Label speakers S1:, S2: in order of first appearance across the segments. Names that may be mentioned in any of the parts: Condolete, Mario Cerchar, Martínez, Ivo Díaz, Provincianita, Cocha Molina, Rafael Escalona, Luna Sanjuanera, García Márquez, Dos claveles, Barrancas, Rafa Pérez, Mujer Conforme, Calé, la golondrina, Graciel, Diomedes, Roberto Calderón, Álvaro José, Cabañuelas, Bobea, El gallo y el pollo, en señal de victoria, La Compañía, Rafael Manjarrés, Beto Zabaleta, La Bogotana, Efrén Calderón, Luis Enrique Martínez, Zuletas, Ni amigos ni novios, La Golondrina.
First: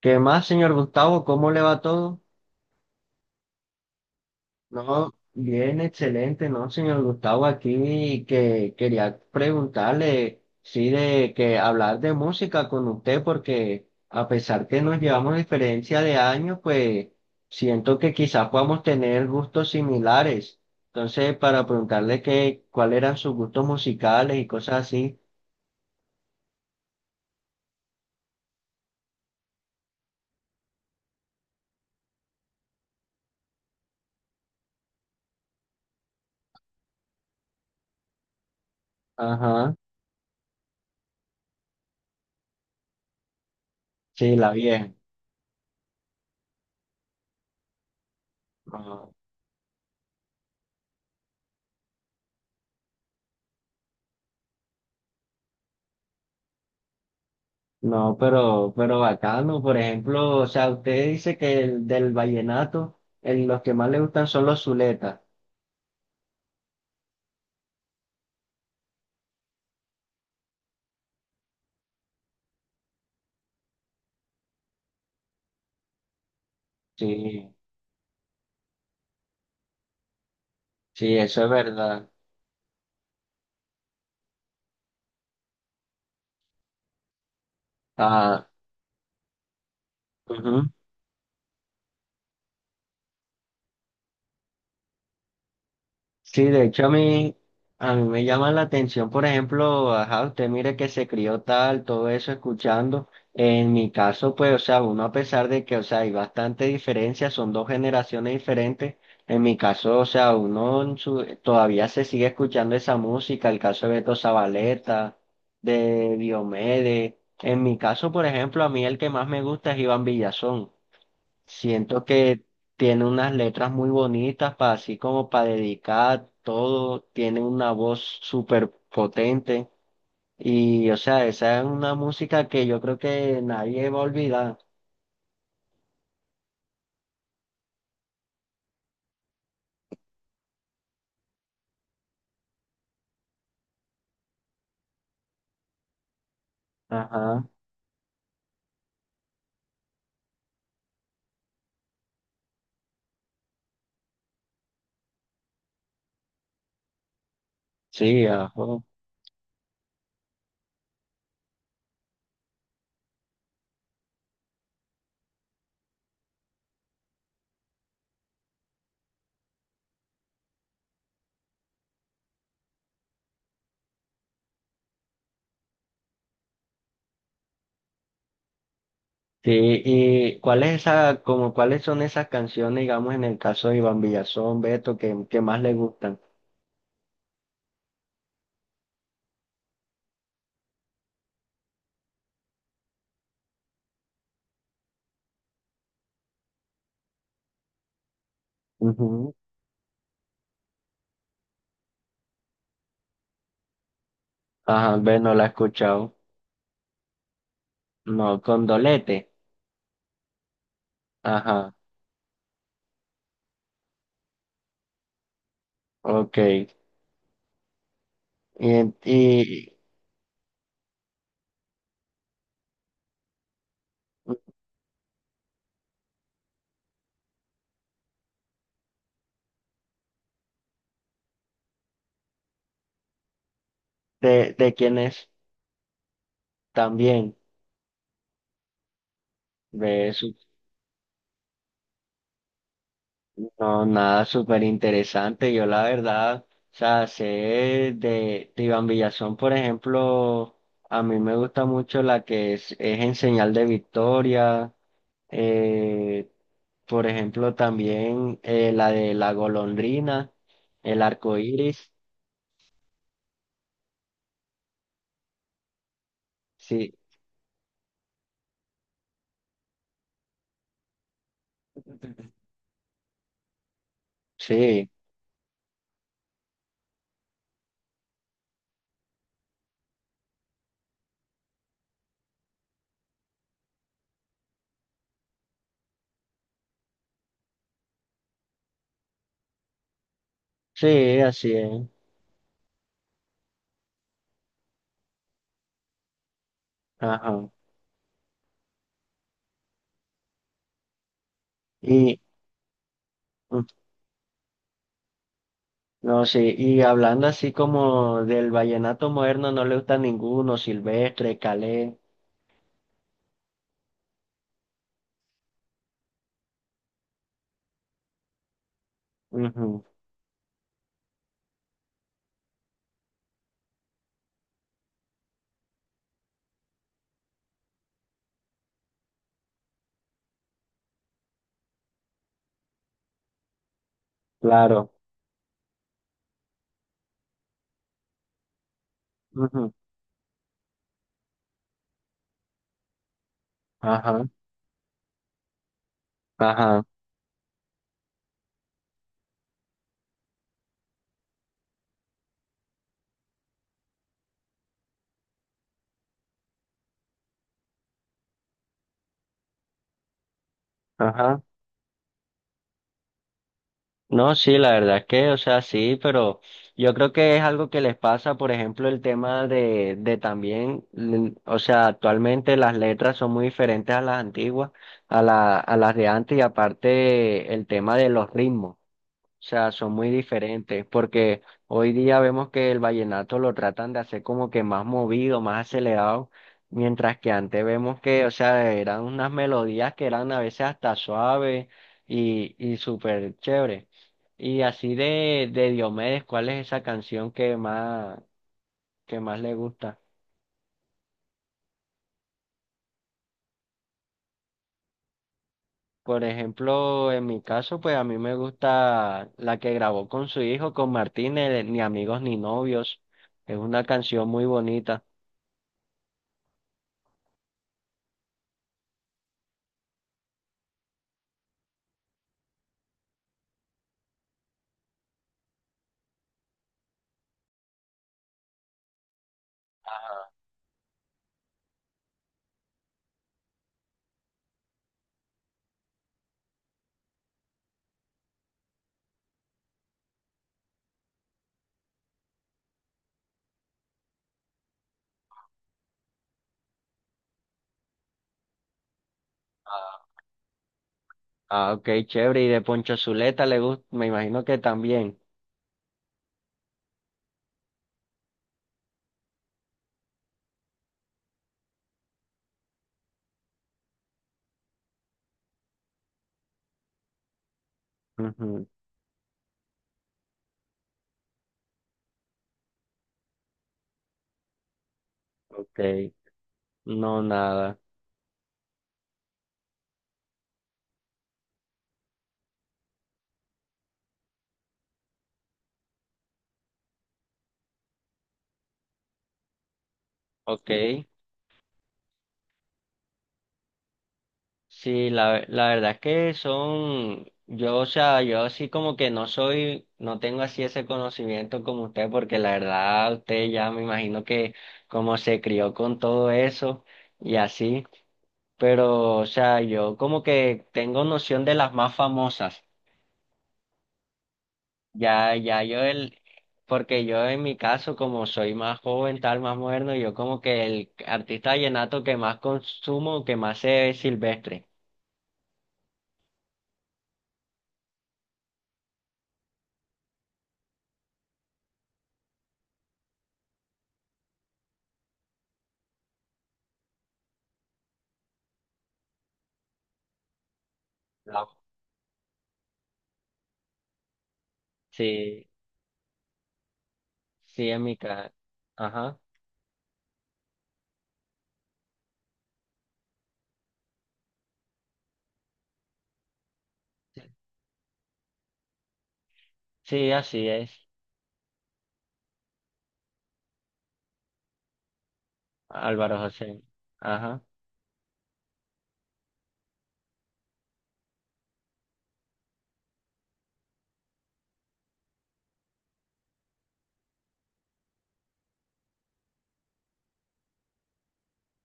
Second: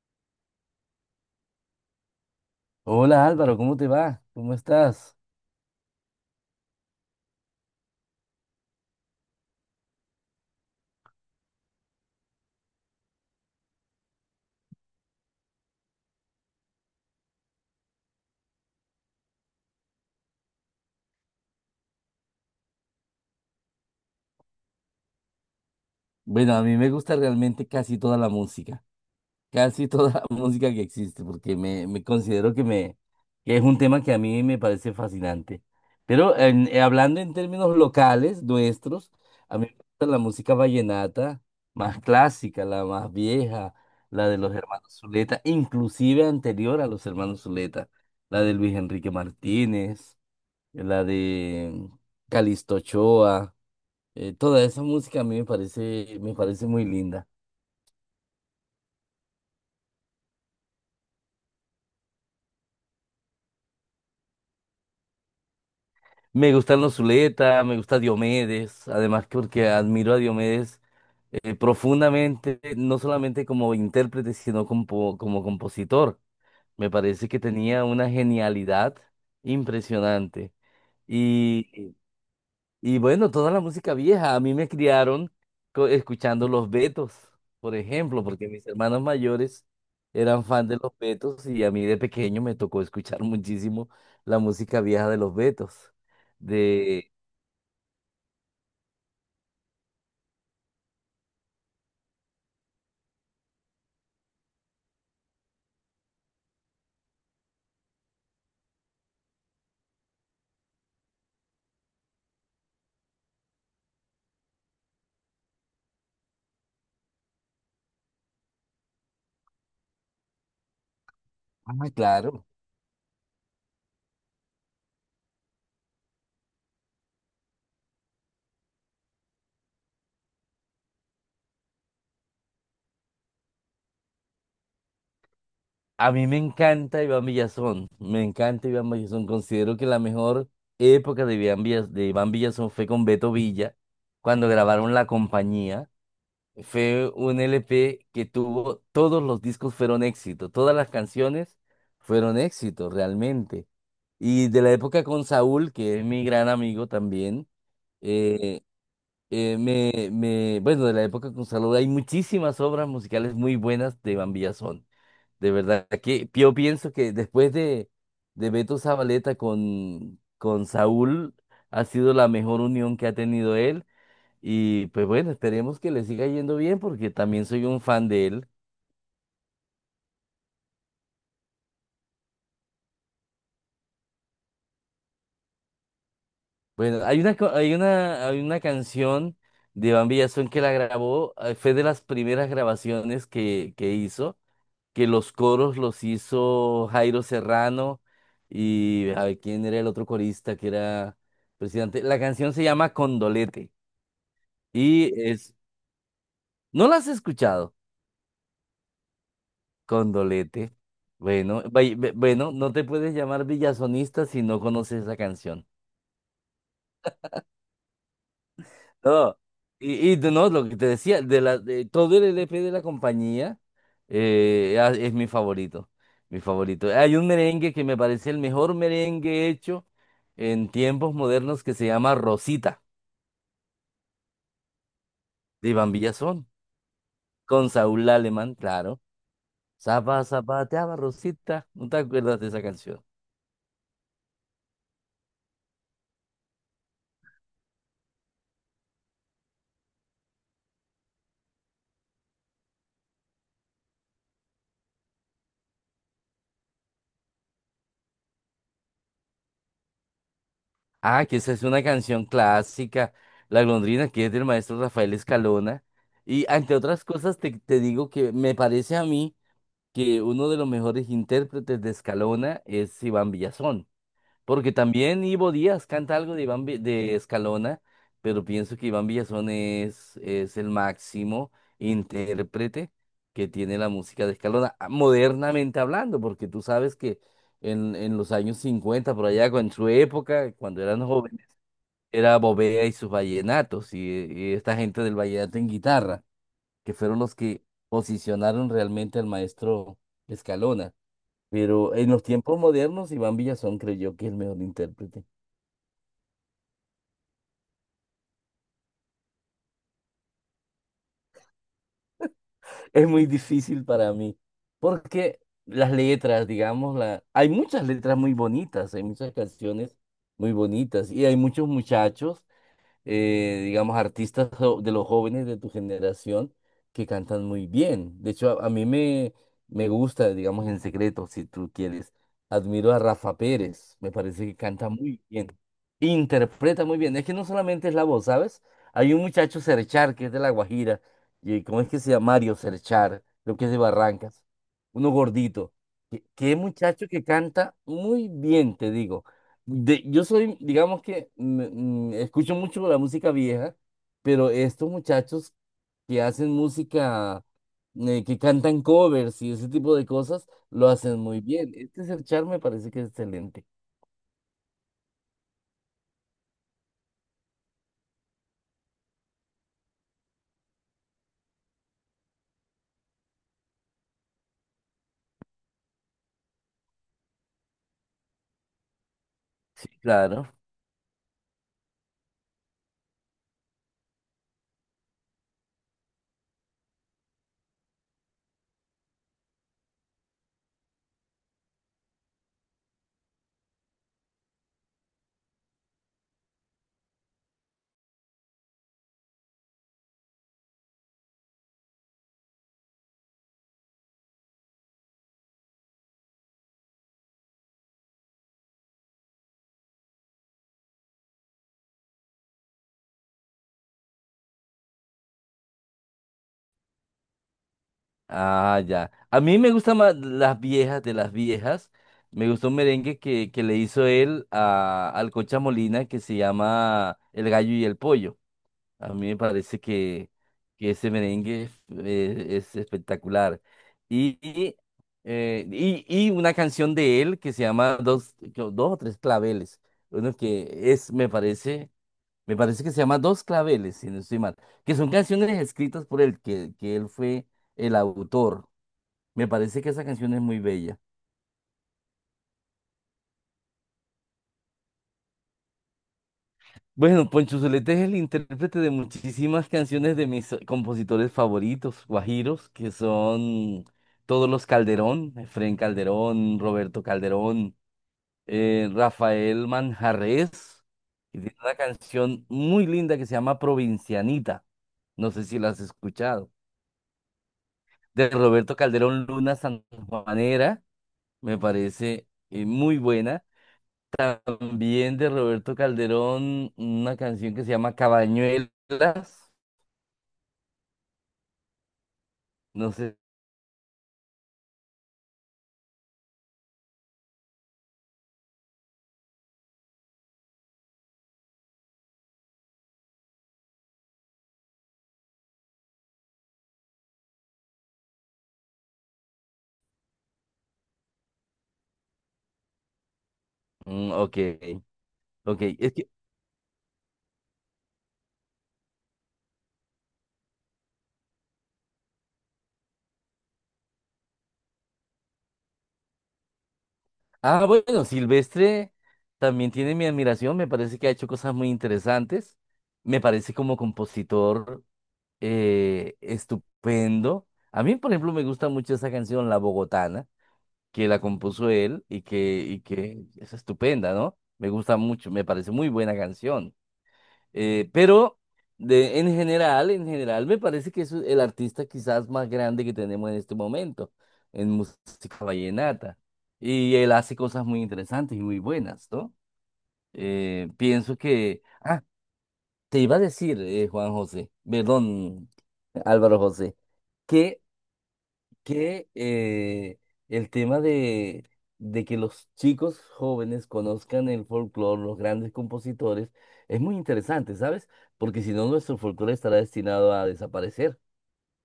S1: ¿Qué más, señor Gustavo? ¿Cómo le va todo?
S2: Hola Álvaro, ¿cómo te va? ¿Cómo
S1: No,
S2: estás?
S1: bien, excelente, ¿no, señor Gustavo? Aquí que quería preguntarle, sí, de que hablar de música con usted, porque a pesar que nos llevamos diferencia de años, pues siento que quizás podamos tener gustos similares. Entonces, para preguntarle que, cuáles eran sus gustos musicales y cosas así.
S2: Bueno, a mí me gusta realmente casi toda la música, casi toda la música que existe, porque me considero que es un tema que a mí me parece fascinante. Pero hablando en términos locales, nuestros, a mí
S1: Ajá,
S2: me gusta la música vallenata más clásica, la más vieja, la
S1: sí,
S2: de
S1: la
S2: los
S1: vieja.
S2: hermanos Zuleta, inclusive anterior a los hermanos Zuleta, la de Luis
S1: Ajá.
S2: Enrique Martínez, la de Calixto Ochoa. Toda esa música a mí me parece muy linda.
S1: No, pero bacano. Por ejemplo, o sea, usted dice que el del vallenato, los que más le gustan son los zuletas.
S2: Me gustan los Zuleta, me gusta Diomedes, además que porque admiro a Diomedes profundamente, no solamente como intérprete, sino como compositor. Me parece que
S1: Sí,
S2: tenía una genialidad impresionante.
S1: sí, eso es
S2: Y
S1: verdad.
S2: Y bueno, toda la música vieja, a mí me criaron escuchando los Betos, por ejemplo, porque
S1: Ah,
S2: mis hermanos mayores eran fan
S1: ujú.
S2: de los Betos y a mí de pequeño me tocó escuchar muchísimo la música vieja de los Betos.
S1: Sí, de hecho
S2: De,
S1: a mí me llama la atención, por ejemplo, ajá, usted mire que se crió tal, todo eso escuchando. En mi caso, pues, o sea, uno a pesar de que, o sea, hay bastante diferencia, son dos generaciones diferentes. En mi caso, o sea, todavía se sigue escuchando esa música, el caso de Beto Zabaleta, de Diomedes. En mi caso, por ejemplo, a mí el que más me gusta es Iván Villazón.
S2: ah,
S1: Siento que
S2: claro,
S1: tiene unas letras muy bonitas para así como para dedicar todo, tiene una voz súper potente y o sea, esa es una música que yo creo que nadie va a olvidar.
S2: a mí me encanta Iván Villazón, me encanta Iván Villazón, considero que la mejor época de Iván Villazón fue con Beto Villa, cuando grabaron La Compañía. Fue un
S1: Ajá,
S2: LP que tuvo, todos los discos fueron éxito, todas las canciones fueron éxito realmente. Y de la época con Saúl, que es mi gran amigo también,
S1: sí,
S2: eh,
S1: ajo.
S2: bueno, de la época con Saúl hay muchísimas obras musicales muy buenas de Van Villazón. De verdad que yo pienso que de Beto Zabaleta con Saúl, ha sido la mejor unión que ha tenido él. Y pues bueno, esperemos que le siga yendo bien porque también soy un fan de él.
S1: Sí, y ¿cuál es esa, como cuáles son esas canciones, digamos, en el caso de Iván Villazón, Beto, que más le gustan?
S2: Bueno, hay una, co- hay una canción de Iván Villazón que la grabó, fue de las primeras grabaciones que hizo, que los coros los hizo Jairo Serrano y a
S1: Ujú.
S2: ver quién era el otro corista que era presidente. La canción se llama Condolete
S1: Ajá,
S2: y
S1: ve, no la he
S2: es,
S1: escuchado.
S2: ¿no la has escuchado?
S1: No, Condolete.
S2: Condolete. Bueno,
S1: Ajá,
S2: bueno, no te puedes llamar villazonista si no conoces esa canción.
S1: ok. En-
S2: No,
S1: y,
S2: no, lo que te decía, de todo el LP de la compañía es mi favorito, mi favorito. Hay un merengue que me parece el mejor merengue hecho en tiempos modernos que se llama Rosita,
S1: ¿de, de quienes
S2: de Iván Villazón,
S1: también?
S2: con Saúl Alemán, claro.
S1: ve su-
S2: Zapateaba Rosita, ¿no te acuerdas de esa canción?
S1: no, nada súper interesante. Yo la verdad, o sea, sé de Iván Villazón, por ejemplo, a mí me gusta mucho la que es en señal de victoria. Eh, por ejemplo, también la de la golondrina, el
S2: Ah,
S1: arco
S2: que esa es una
S1: iris.
S2: canción clásica, La Golondrina, que es del maestro Rafael Escalona. Y entre
S1: Sí,
S2: otras cosas te digo que me parece a mí que uno de los mejores intérpretes de Escalona es Iván Villazón, porque
S1: sí,
S2: también Ivo Díaz canta algo de Escalona, pero pienso que Iván Villazón es el máximo intérprete que tiene la música de Escalona, ah, modernamente hablando, porque tú sabes que en los años 50 por allá, en su época, cuando eran
S1: sí,
S2: jóvenes,
S1: así es.
S2: era Bobea y sus vallenatos, y esta gente del vallenato en guitarra, que fueron los
S1: Ajá.
S2: que posicionaron realmente al maestro Escalona. Pero en
S1: Y.
S2: los tiempos modernos, Iván Villazón creyó que es el mejor intérprete.
S1: No, sí, y hablando así como del vallenato moderno, no le gusta ninguno, Silvestre, Calé,
S2: Es muy difícil para mí, porque las letras, digamos, la... hay muchas letras muy bonitas, hay muchas
S1: ujú,
S2: canciones muy bonitas, y hay muchos muchachos digamos, de los jóvenes de tu generación que cantan muy bien. De hecho, a mí me gusta, digamos, en secreto, si tú quieres. Admiro a Rafa Pérez, me parece que canta
S1: claro,
S2: muy bien, interpreta muy bien. Es que no solamente es la voz, ¿sabes? Hay un muchacho
S1: ujú,
S2: Cerchar que es de La Guajira, y ¿cómo es que se llama? Mario Cerchar, creo que es de
S1: ajá,
S2: Barrancas, uno gordito. Qué
S1: ajá,
S2: muchacho que canta muy bien, te digo yo soy, digamos que escucho mucho la música vieja, pero estos muchachos que hacen música, que cantan covers y ese tipo de cosas, lo hacen muy
S1: ajá.
S2: bien. Este es el char me parece que es excelente.
S1: No, sí, la verdad es que, o sea, sí, pero yo creo que es algo que les pasa, por ejemplo, el tema de también, o sea, actualmente las letras son muy diferentes a las antiguas, a las de antes, y aparte el tema de los ritmos. O sea,
S2: Sí,
S1: son muy
S2: claro.
S1: diferentes, porque hoy día vemos que el vallenato lo tratan de hacer como que más movido, más acelerado, mientras que antes vemos que, o sea, eran unas melodías que eran a veces hasta suaves y súper chévere. Y así de Diomedes, ¿cuál es esa canción que más le gusta? Por ejemplo, en mi caso, pues a mí me gusta la que grabó con su hijo, con Martínez, Ni amigos ni novios. Es una canción muy bonita.
S2: Ah, ya. A mí me gustan más las viejas de las viejas. Me gustó un merengue que le hizo él al Cocha Molina que se llama El gallo y el pollo. A mí me parece que ese merengue es espectacular. Y, y, y una canción de él que se llama Dos, creo, dos o tres claveles. Uno que es, me parece que se llama Dos claveles, si no estoy mal. Que son canciones escritas por él, que él fue el autor. Me parece que esa canción es muy bella.
S1: Ah, ok, chévere. Y de Poncho Zuleta le gusta, me imagino que también.
S2: Bueno, Poncho Zuleta es el intérprete de muchísimas canciones de mis compositores favoritos, guajiros, que son todos los Calderón, Efrén Calderón, Roberto Calderón,
S1: Ujú.
S2: Rafael Manjarrés, y tiene una canción muy linda que se llama Provincianita, no sé si la
S1: Ok,
S2: has escuchado,
S1: no nada.
S2: de Roberto Calderón Luna Sanjuanera, me parece muy buena, también de Roberto Calderón, una canción que se llama Cabañuelas.
S1: Ok,
S2: No sé.
S1: sí, la verdad es que son, yo, o sea, yo así como que no soy, no tengo así ese conocimiento como usted, porque la verdad usted ya me imagino que como se crió con todo eso y así, pero, o sea, yo como que tengo noción de las más famosas.
S2: Mm, ok,
S1: Ya, ya
S2: ok.
S1: yo
S2: Es que,
S1: el, porque yo en mi caso, como soy más joven, tal, más moderno, yo como que el artista vallenato que más consumo, que más sé es Silvestre.
S2: ah, bueno, Silvestre también tiene mi admiración. Me parece que ha hecho cosas muy interesantes. Me parece como compositor estupendo. A mí, por ejemplo, me gusta mucho esa canción, La Bogotana, que la
S1: Claro.
S2: compuso él y que es estupenda, ¿no? Me gusta mucho, me
S1: Sí,
S2: parece muy buena canción.
S1: sí, en
S2: Eh,
S1: mi caso.
S2: pero
S1: Ajá.
S2: en general me parece que es el artista quizás más grande que tenemos en este momento en música vallenata. Y él
S1: Sí.
S2: hace cosas muy interesantes y muy buenas, ¿no?
S1: Sí, así es,
S2: Pienso que... Ah, te iba a decir, Juan José, perdón,
S1: Álvaro
S2: Álvaro
S1: José.
S2: José,
S1: Ajá.
S2: que que el tema de que los chicos jóvenes conozcan el folclore, los grandes compositores, es muy interesante, ¿sabes? Porque si no, nuestro folclore estará destinado a desaparecer.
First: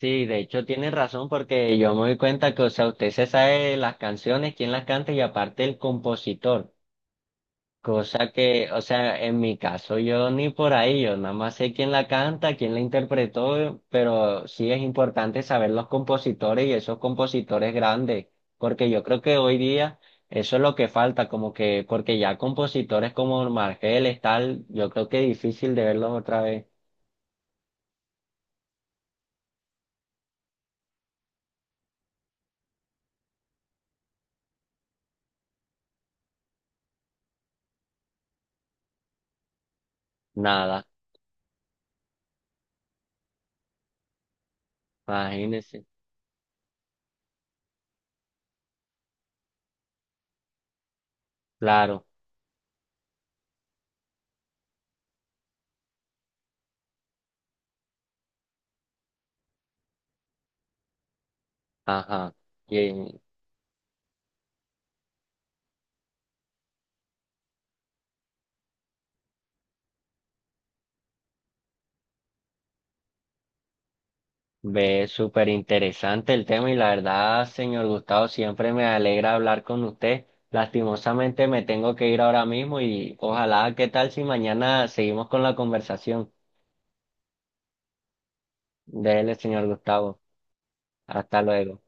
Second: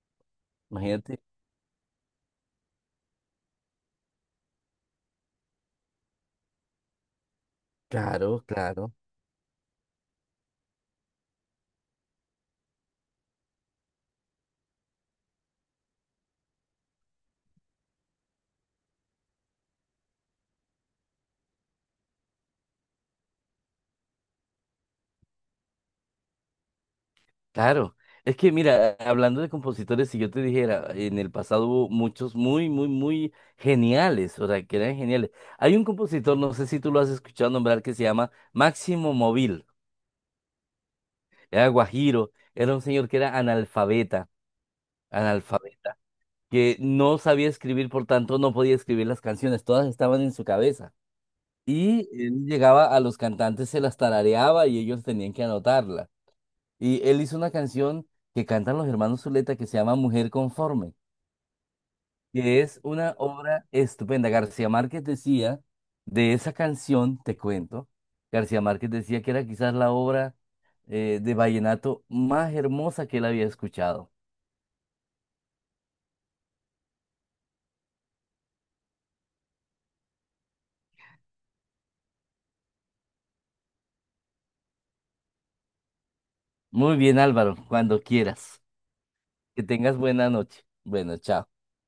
S1: Sí, de hecho tiene
S2: Imagínate.
S1: razón porque yo me doy cuenta que, o sea, usted se sabe las canciones, quién las canta y aparte el compositor. Cosa
S2: Claro,
S1: que, o
S2: claro.
S1: sea, en mi caso yo ni por ahí, yo nada más sé quién la canta, quién la interpretó, pero sí es importante saber los compositores y esos compositores grandes, porque yo creo que hoy día eso es lo que falta, como que, porque ya compositores como Margeles, tal, yo creo que es difícil de verlos otra vez.
S2: Claro, es que mira, hablando de compositores, si yo te dijera, en el pasado hubo muchos muy geniales, o sea, que eran geniales. Hay un compositor, no sé si tú lo has escuchado nombrar, que se llama Máximo Móvil,
S1: Nada,
S2: era guajiro, era un señor que era analfabeta,
S1: imagínense,
S2: analfabeta, que no sabía escribir, por tanto no podía escribir las canciones, todas estaban en su cabeza.
S1: claro,
S2: Y él llegaba a los cantantes, se las tarareaba y ellos tenían que anotarla. Y él hizo una canción que cantan los hermanos Zuleta que se llama Mujer Conforme,
S1: ajá.
S2: que es una
S1: Y
S2: obra estupenda. García Márquez decía, de esa canción, te cuento, García Márquez decía que era quizás la obra de vallenato más hermosa que él había escuchado.
S1: ve, súper interesante el tema y la verdad, señor Gustavo, siempre me alegra hablar con usted. Lastimosamente me tengo que ir ahora mismo y ojalá, ¿qué tal si mañana seguimos con la conversación?
S2: Muy bien, Álvaro, cuando quieras.
S1: Dele,
S2: Que
S1: señor
S2: tengas
S1: Gustavo.
S2: buena noche. Bueno,
S1: Hasta
S2: chao.
S1: luego.